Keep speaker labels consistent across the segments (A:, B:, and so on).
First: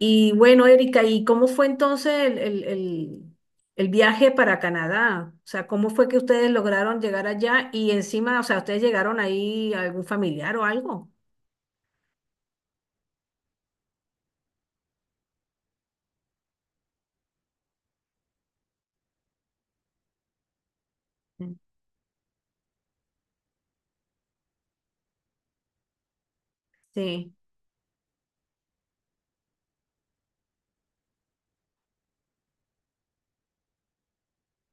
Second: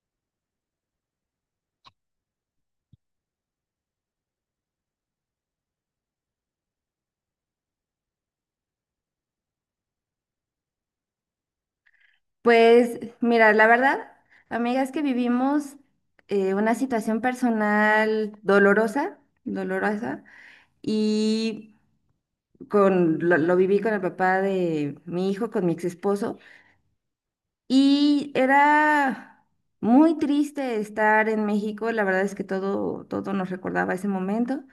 A: Y bueno, Erika, ¿y cómo fue entonces el viaje para Canadá? O sea, ¿cómo fue que ustedes lograron llegar allá? Y encima, o sea, ¿ustedes llegaron ahí a algún familiar o algo?
B: Pues mira, la verdad, amigas, que vivimos una situación personal dolorosa, dolorosa.
A: Mm.
B: Y lo viví con el papá de mi hijo, con mi ex esposo.
A: Sí.
B: Y era muy triste estar en México. La verdad es que todo, todo nos recordaba ese momento.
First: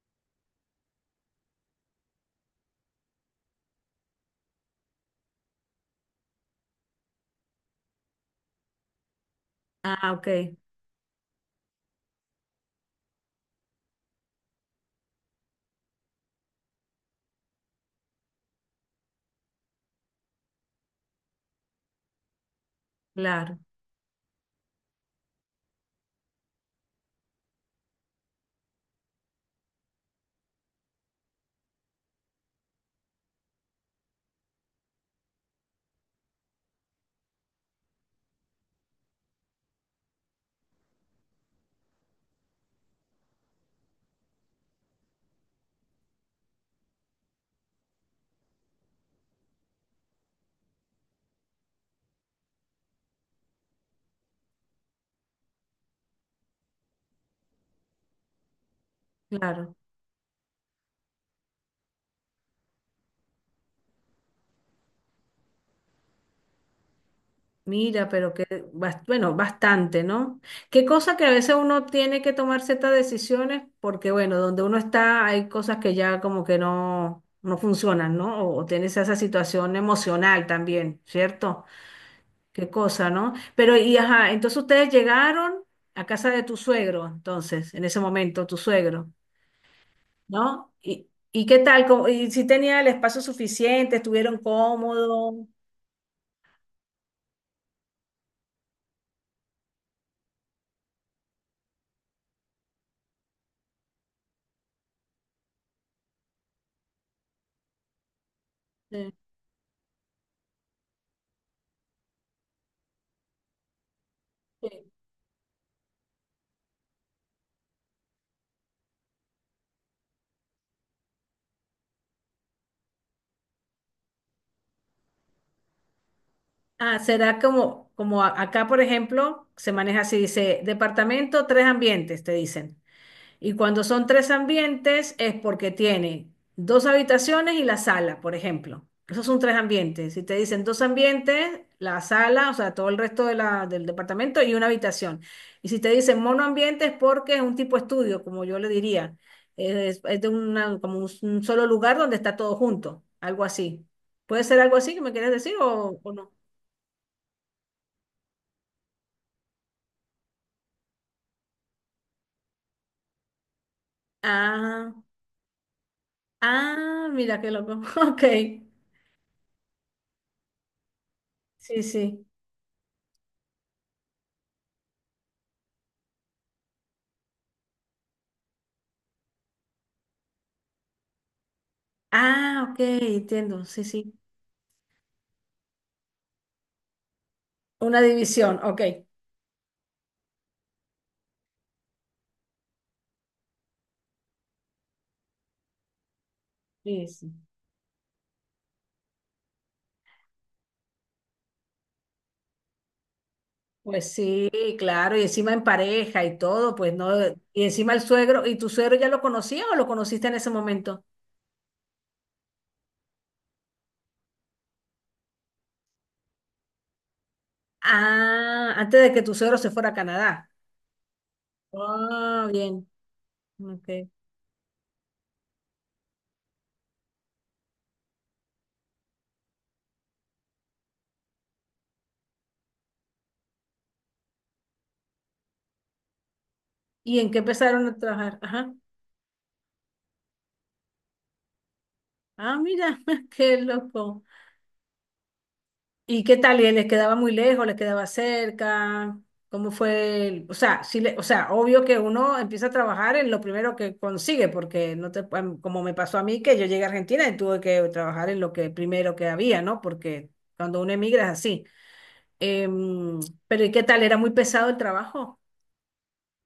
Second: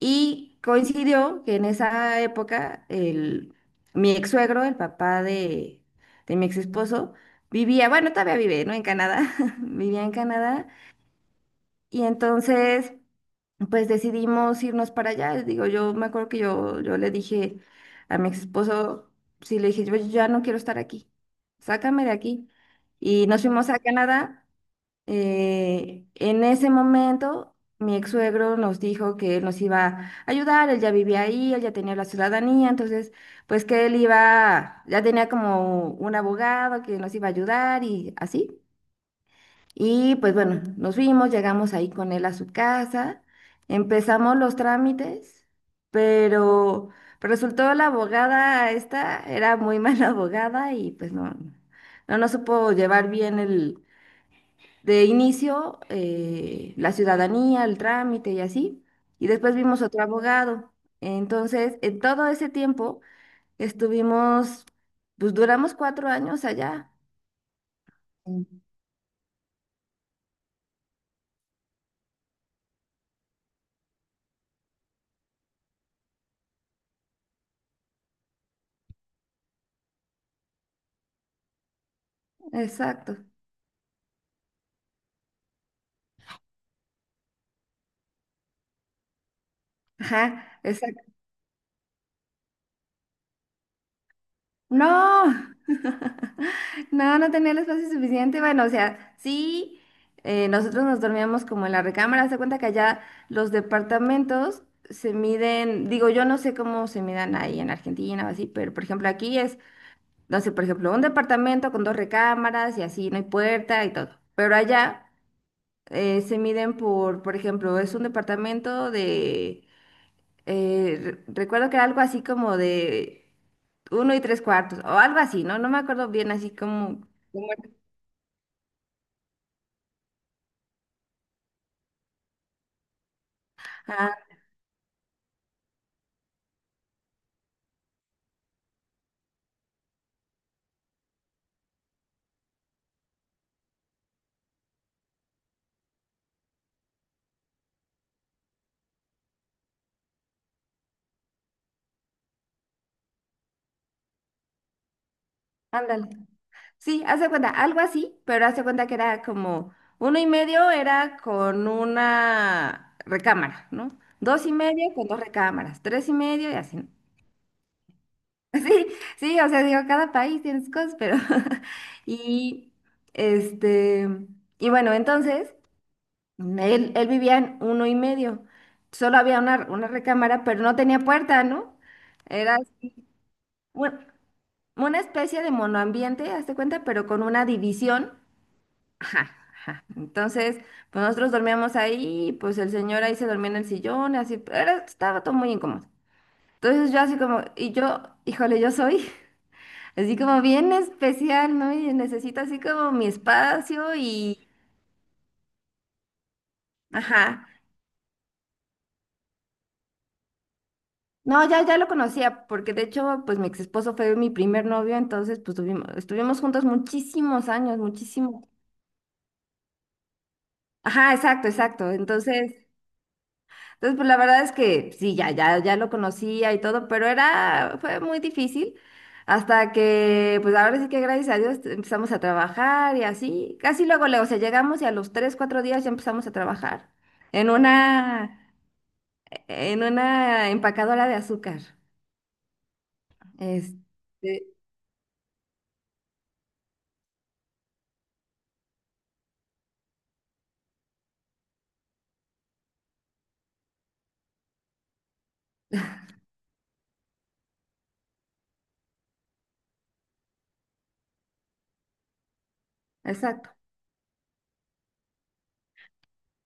B: Y coincidió que en esa época el, mi ex suegro, el papá de mi ex esposo, vivía, bueno, todavía vive, ¿no? En Canadá, vivía en
A: Ah, ok,
B: Canadá. Y entonces, pues decidimos irnos para allá. Digo, yo me acuerdo que yo le dije a mi ex esposo, sí, le dije: yo ya no quiero estar aquí, sácame de aquí. Y nos
A: claro,
B: fuimos a Canadá. En ese momento, mi ex suegro nos dijo que él nos iba a ayudar, él ya vivía ahí, él ya tenía la ciudadanía. Entonces, pues que él iba, ya tenía como un abogado que nos iba a ayudar y así. Y pues bueno, nos fuimos, llegamos ahí con él a su casa, empezamos los trámites, pero pero resultó la abogada esta, era muy mala abogada. Y pues no, no nos supo llevar bien de inicio, la ciudadanía, el trámite y así. Y después
A: claro.
B: vimos otro abogado. Entonces, en todo ese tiempo estuvimos, pues duramos 4 años allá.
A: Mira, pero que,
B: Mm.
A: bueno, bastante, ¿no? Qué cosa que a veces uno tiene que tomar ciertas decisiones porque, bueno, donde uno está hay cosas que ya como que no, no funcionan, ¿no? O tienes esa situación emocional también, ¿cierto? Qué cosa,
B: Exacto.
A: ¿no? Pero, y ajá, entonces ustedes llegaron a casa de tu suegro, entonces, en ese momento, tu suegro,
B: Ajá,
A: ¿no?
B: exacto.
A: Y qué tal? ¿Cómo- ¿Y si tenía el espacio suficiente? ¿Estuvieron
B: No,
A: cómodos?
B: no, no tenía el espacio suficiente. Bueno, o sea, sí, nosotros nos dormíamos como en la recámara. Se cuenta que allá los departamentos se miden. Digo, yo no sé cómo se midan ahí en Argentina o así, pero por ejemplo
A: Sí,
B: aquí es... No sé, por ejemplo, un departamento con dos recámaras y así, no hay puerta y todo. Pero
A: sí.
B: allá se miden por ejemplo, es un departamento de... eh, recuerdo que era algo así como de uno y tres cuartos, o algo así, ¿no? No me acuerdo bien, así
A: Ah,
B: como...
A: será
B: ¿Cómo era?
A: como, como acá, por ejemplo, se maneja así, dice, departamento, tres ambientes, te dicen. Y cuando son
B: Ah,
A: tres ambientes es porque tiene dos habitaciones y la sala, por ejemplo. Esos son tres ambientes. Si te dicen dos ambientes, la sala, o sea, todo el resto de del departamento y una habitación. Y si te dicen monoambiente es porque es un tipo estudio, como yo le diría. Es de una, como un solo lugar donde está todo junto, algo así. ¿Puede ser algo así que me quieres decir
B: ándale.
A: o no?
B: Sí, hace cuenta, algo así, pero hace cuenta que era como uno y medio era con una recámara, ¿no? Dos y
A: Ah,
B: medio con dos recámaras, tres y medio y así, ¿no?
A: ah, mira qué loco. Ok,
B: Sí, sí, o sea, digo, cada país tiene sus cosas, pero
A: sí, sí.
B: y este y bueno, entonces él vivía en uno y medio. Solo había una recámara, pero no tenía puerta, ¿no? Era
A: Ah, ok, entiendo, sí,
B: un-
A: sí.
B: una especie de monoambiente, hazte cuenta, pero con una
A: Una
B: división.
A: división, ok.
B: Ajá, ajá. Entonces, pues nosotros dormíamos ahí, pues el señor ahí se dormía en el sillón, así, era, estaba todo muy incómodo. Entonces yo
A: Sí,
B: así
A: sí.
B: como... Y yo, híjole, yo soy... Así como bien especial, ¿no? Y necesito así como mi espacio
A: Pues
B: y...
A: sí, claro, y encima en pareja y todo, pues no,
B: Ajá.
A: y encima el suegro, ¿y tu suegro ya lo conocía o lo conociste en ese momento?
B: No, ya, ya lo conocía, porque de hecho, pues mi ex esposo fue mi primer novio. Entonces pues tuvimos, estuvimos juntos muchísimos años, muchísimo.
A: Ah, antes de que tu suegro se fuera a Canadá.
B: Ajá, exacto, exacto.
A: Ah,
B: Entonces,
A: bien,
B: entonces
A: ok.
B: pues la verdad es que sí, ya, ya, ya lo conocía y todo, pero era, fue muy difícil hasta que, pues ahora sí que gracias a Dios empezamos a trabajar y así, casi luego, luego, o sea, llegamos, y a los 3, 4 días ya empezamos a trabajar
A: ¿Y en qué
B: en
A: empezaron a trabajar?
B: una...
A: Ajá.
B: en una empacadora de azúcar.
A: Ah, mira, qué loco.
B: Este,
A: ¿Y qué tal? ¿Les quedaba muy lejos? ¿Les quedaba cerca? ¿Cómo fue? O sea, o sea, obvio que uno empieza a trabajar en lo primero que consigue, porque no te, como me pasó a mí, que yo llegué a Argentina y tuve que trabajar en lo que primero que había, ¿no? Porque cuando uno emigra es así. Em,
B: exacto.
A: pero ¿y qué tal? ¿Era muy pesado el trabajo?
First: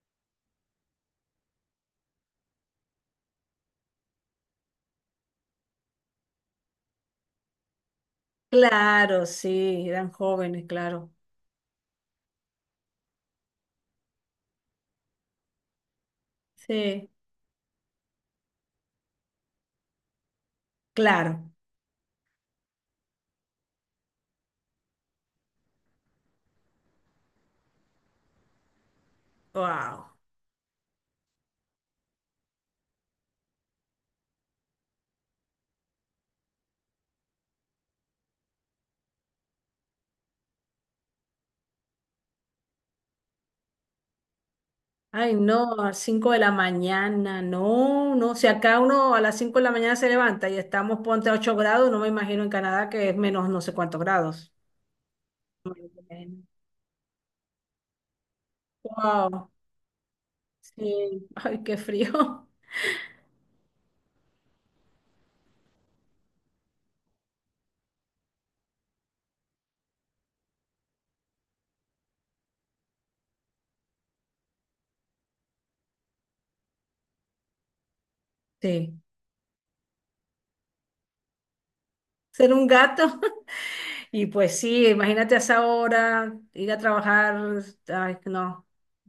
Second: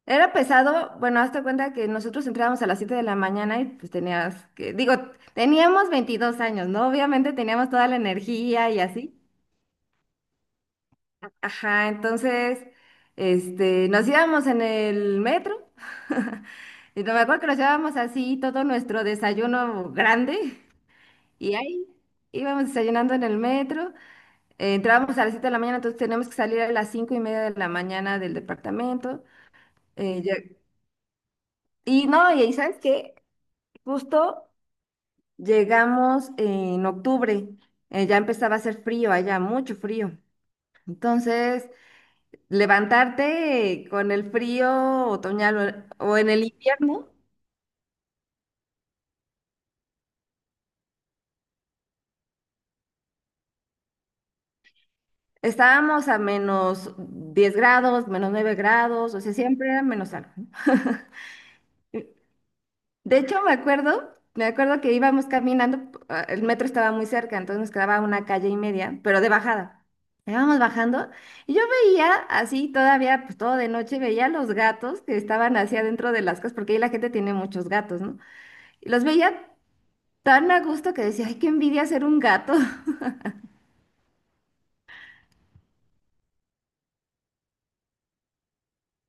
B: Era pesado, bueno, hazte cuenta que nosotros entrábamos a las 7 de la mañana. Y pues tenías que, digo, teníamos 22 años, ¿no? Obviamente teníamos toda la energía y así.
A: Claro, sí, eran jóvenes, claro.
B: Ajá. Entonces, nos íbamos en el metro. Y
A: Sí,
B: me acuerdo que nos llevábamos así todo nuestro desayuno grande,
A: claro.
B: y ahí íbamos desayunando en el metro. Entrábamos a las 7 de la mañana, entonces teníamos que salir a las 5:30 de la mañana del departamento.
A: Wow.
B: eh, ya- y no, y ahí sabes que justo llegamos en octubre. Ya empezaba a hacer frío allá, mucho frío. Entonces, levantarte con el frío
A: Ay, no, a
B: otoñal
A: las
B: o en
A: 5 de
B: el
A: la
B: invierno,
A: mañana, no, no. Si acá uno a las 5 de la mañana se levanta y estamos, ponte a 8 grados, no me imagino en Canadá que es menos no sé cuántos grados.
B: estábamos a
A: Bueno.
B: -10 grados, -9 grados, o sea,
A: Wow,
B: siempre era menos algo.
A: sí, ay, qué frío.
B: De hecho, me acuerdo que íbamos caminando, ah, el metro estaba muy cerca, entonces nos quedaba una calle y media, pero de bajada. Íbamos bajando y yo veía así todavía, pues todo de noche, veía los gatos que estaban hacia adentro de las casas, porque ahí la gente tiene muchos gatos, ¿no? Y
A: Sí,
B: los veía tan a gusto que decía, ay, qué envidia ser un
A: ser
B: gato.
A: un gato. Y pues sí, imagínate a esa hora, ir a trabajar, ay, no,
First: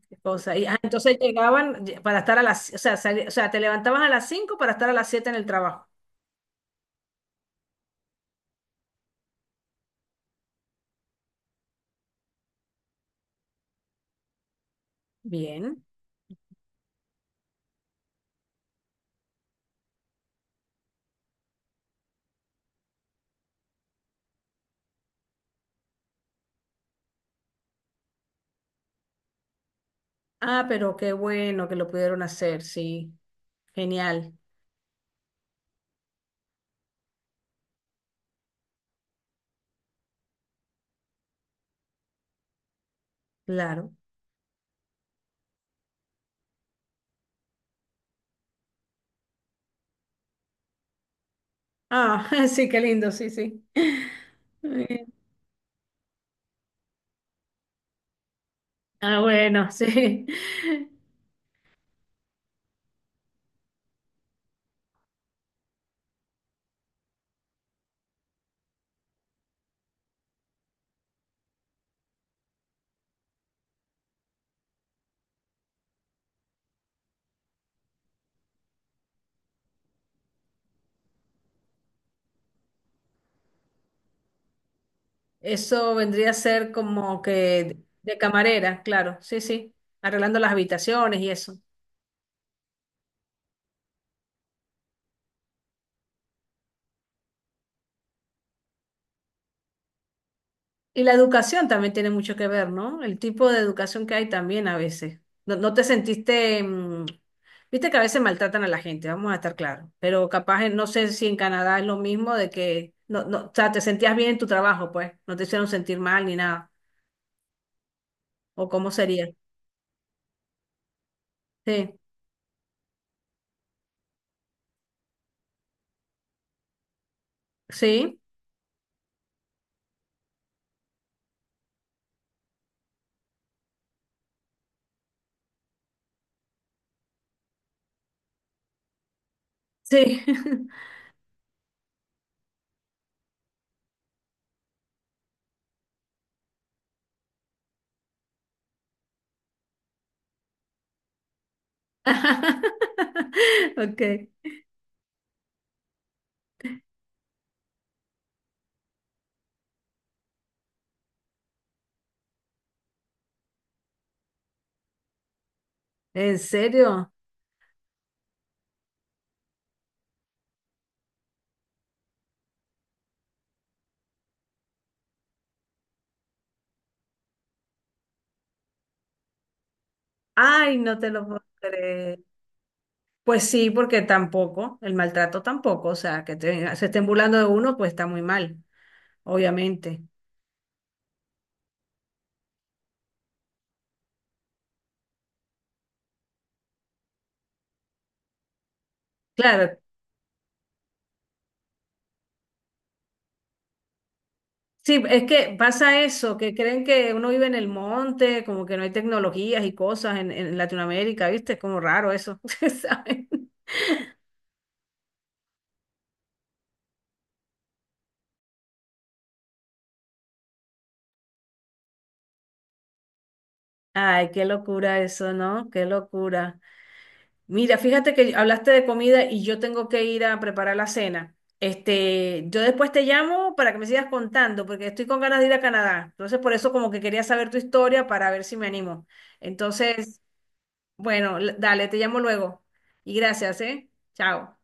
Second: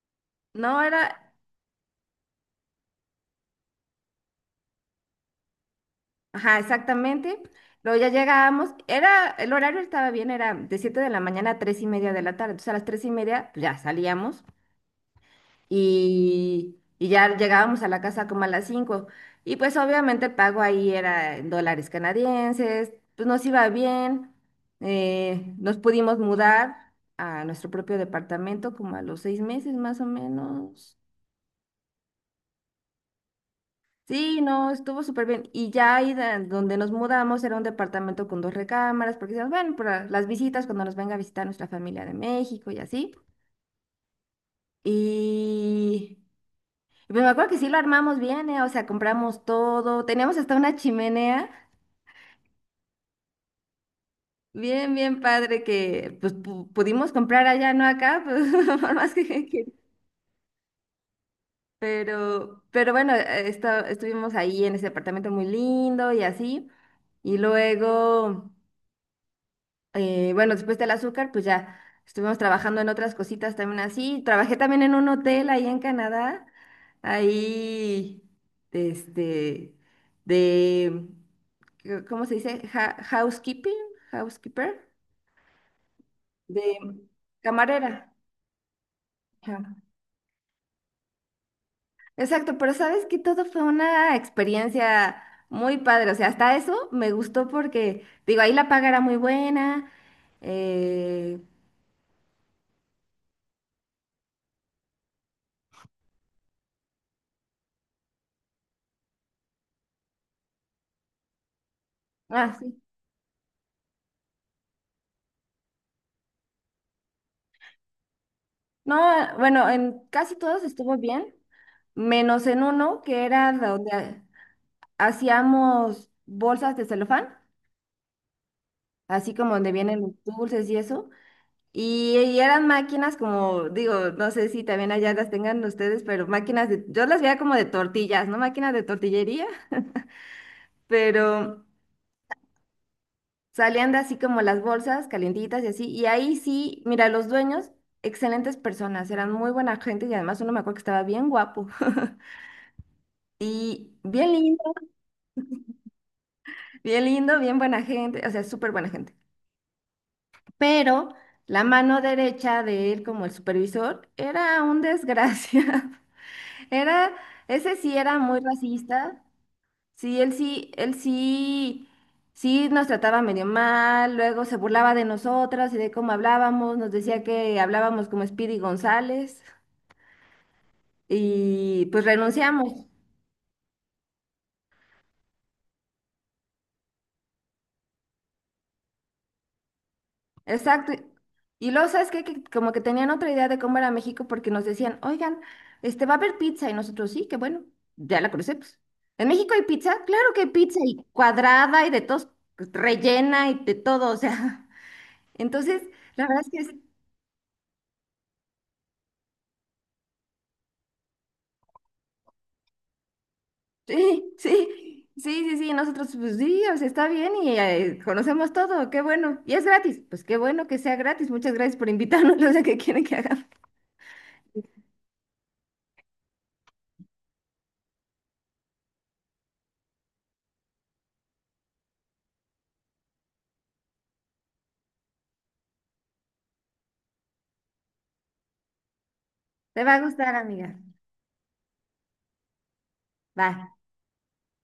A: qué cosa. Y, ah,
B: No
A: entonces
B: era,
A: llegaban para estar a las, o sea, o sea, te levantabas a las 5 para estar a las 7 en el trabajo.
B: ajá, exactamente. Luego ya llegábamos, era, el horario estaba bien, era de 7 de la mañana a 3:30 de la tarde. Entonces a las 3:30 pues, ya salíamos,
A: Bien.
B: y ya llegábamos a la casa como a las 5. Y pues obviamente el pago ahí era en dólares canadienses, pues nos iba bien. Nos pudimos mudar a nuestro propio departamento como a los 6 meses, más o
A: Ah, pero
B: menos.
A: qué bueno que lo pudieron hacer, sí. Genial,
B: Sí, no, estuvo súper bien. Y ya ahí donde nos mudamos era un departamento con dos recámaras, porque decíamos, bueno, para las visitas, cuando nos venga a visitar nuestra familia de México y así.
A: claro.
B: Y pero me acuerdo que sí lo armamos bien, ¿eh? O sea, compramos todo. Teníamos hasta una chimenea.
A: Ah, sí, qué lindo, sí, sí.
B: Bien,
A: Eh,
B: bien padre que pues pudimos comprar allá, no acá, pues por más
A: ah,
B: que... que...
A: bueno, sí.
B: Pero bueno, estuvimos ahí en ese apartamento muy lindo y así. Y luego... bueno, después del azúcar, pues ya estuvimos trabajando en otras cositas también así. Trabajé también en un hotel ahí en Canadá, ahí, este, de, ¿cómo se dice? Housekeeping, housekeeper,
A: Eso vendría a
B: de
A: ser como que
B: camarera.
A: de camarera, claro, sí, sí.
B: Ajá.
A: Arreglando las habitaciones y eso.
B: Exacto, pero sabes que todo fue una experiencia muy padre, o sea, hasta eso me gustó porque, digo, ahí la paga era muy buena.
A: Y la
B: Eh,
A: educación también tiene mucho que ver, ¿no? El tipo de educación que hay también a veces. No, no te sentiste, mm, viste que a veces maltratan a la gente, vamos a estar claros, pero capaz, no sé si en Canadá es lo mismo de
B: ah, sí.
A: que, no, no, o sea, te sentías bien en tu trabajo, pues, no te hicieron sentir mal ni nada, o cómo
B: No,
A: sería.
B: bueno, en casi todos estuvo bien,
A: Sí,
B: menos en uno que era donde hacíamos bolsas de celofán,
A: sí,
B: así como donde vienen los dulces y eso. Y eran máquinas como, digo, no sé si también allá las tengan ustedes, pero máquinas de... yo las veía como de tortillas, ¿no? Máquinas de tortillería.
A: sí.
B: Pero salían de así como las bolsas calientitas y así. Y ahí sí, mira, los dueños, excelentes personas, eran muy buena gente, y además uno me acuerdo que estaba bien guapo. Y
A: Ok,
B: bien lindo. Bien lindo, bien buena gente, o sea, súper buena gente. Pero la mano derecha de él como el supervisor era un desgracia.
A: ¿en serio?
B: Era, ese sí era muy racista. Sí, él sí, él sí, sí nos trataba medio mal, luego se burlaba de nosotras y de cómo hablábamos, nos decía que hablábamos como Speedy González,
A: Ay, no te lo puedo
B: y pues
A: creer.
B: renunciamos.
A: Pues sí, porque tampoco, el maltrato tampoco, o sea, que se estén burlando de uno, pues está muy mal, obviamente.
B: Exacto. Y luego, ¿sabes qué? Que como que tenían otra idea de cómo era México, porque nos decían: oigan, va a haber pizza y nosotros sí, que bueno, ya la conocemos. ¿En México hay
A: Claro,
B: pizza? Claro que hay pizza, y cuadrada y de todos, pues, rellena y de todo, o sea.
A: sí, es que
B: Entonces,
A: pasa
B: la
A: eso,
B: verdad es
A: que
B: que
A: creen que uno vive en el monte, como que no hay tecnologías y cosas en Latinoamérica, ¿viste? Es como raro eso, ¿saben?
B: sí, sí, sí, sí, sí, nosotros pues sí, o sea, está bien, y conocemos todo, qué bueno. Y es gratis, pues qué bueno que sea gratis. Muchas gracias por invitarnos, o sea, que quieren que hagamos.
A: Ay, qué locura eso, ¿no? Qué locura. Mira, fíjate que hablaste de comida y yo tengo que ir a preparar la cena. Este, yo después te llamo para que me sigas contando, porque estoy con ganas de ir a Canadá. Entonces, por eso como que quería saber tu historia para ver si me animo.
B: Te va a
A: Entonces,
B: gustar, amiga.
A: bueno, dale, te llamo luego. Y gracias,
B: Bye.
A: ¿eh? Chao.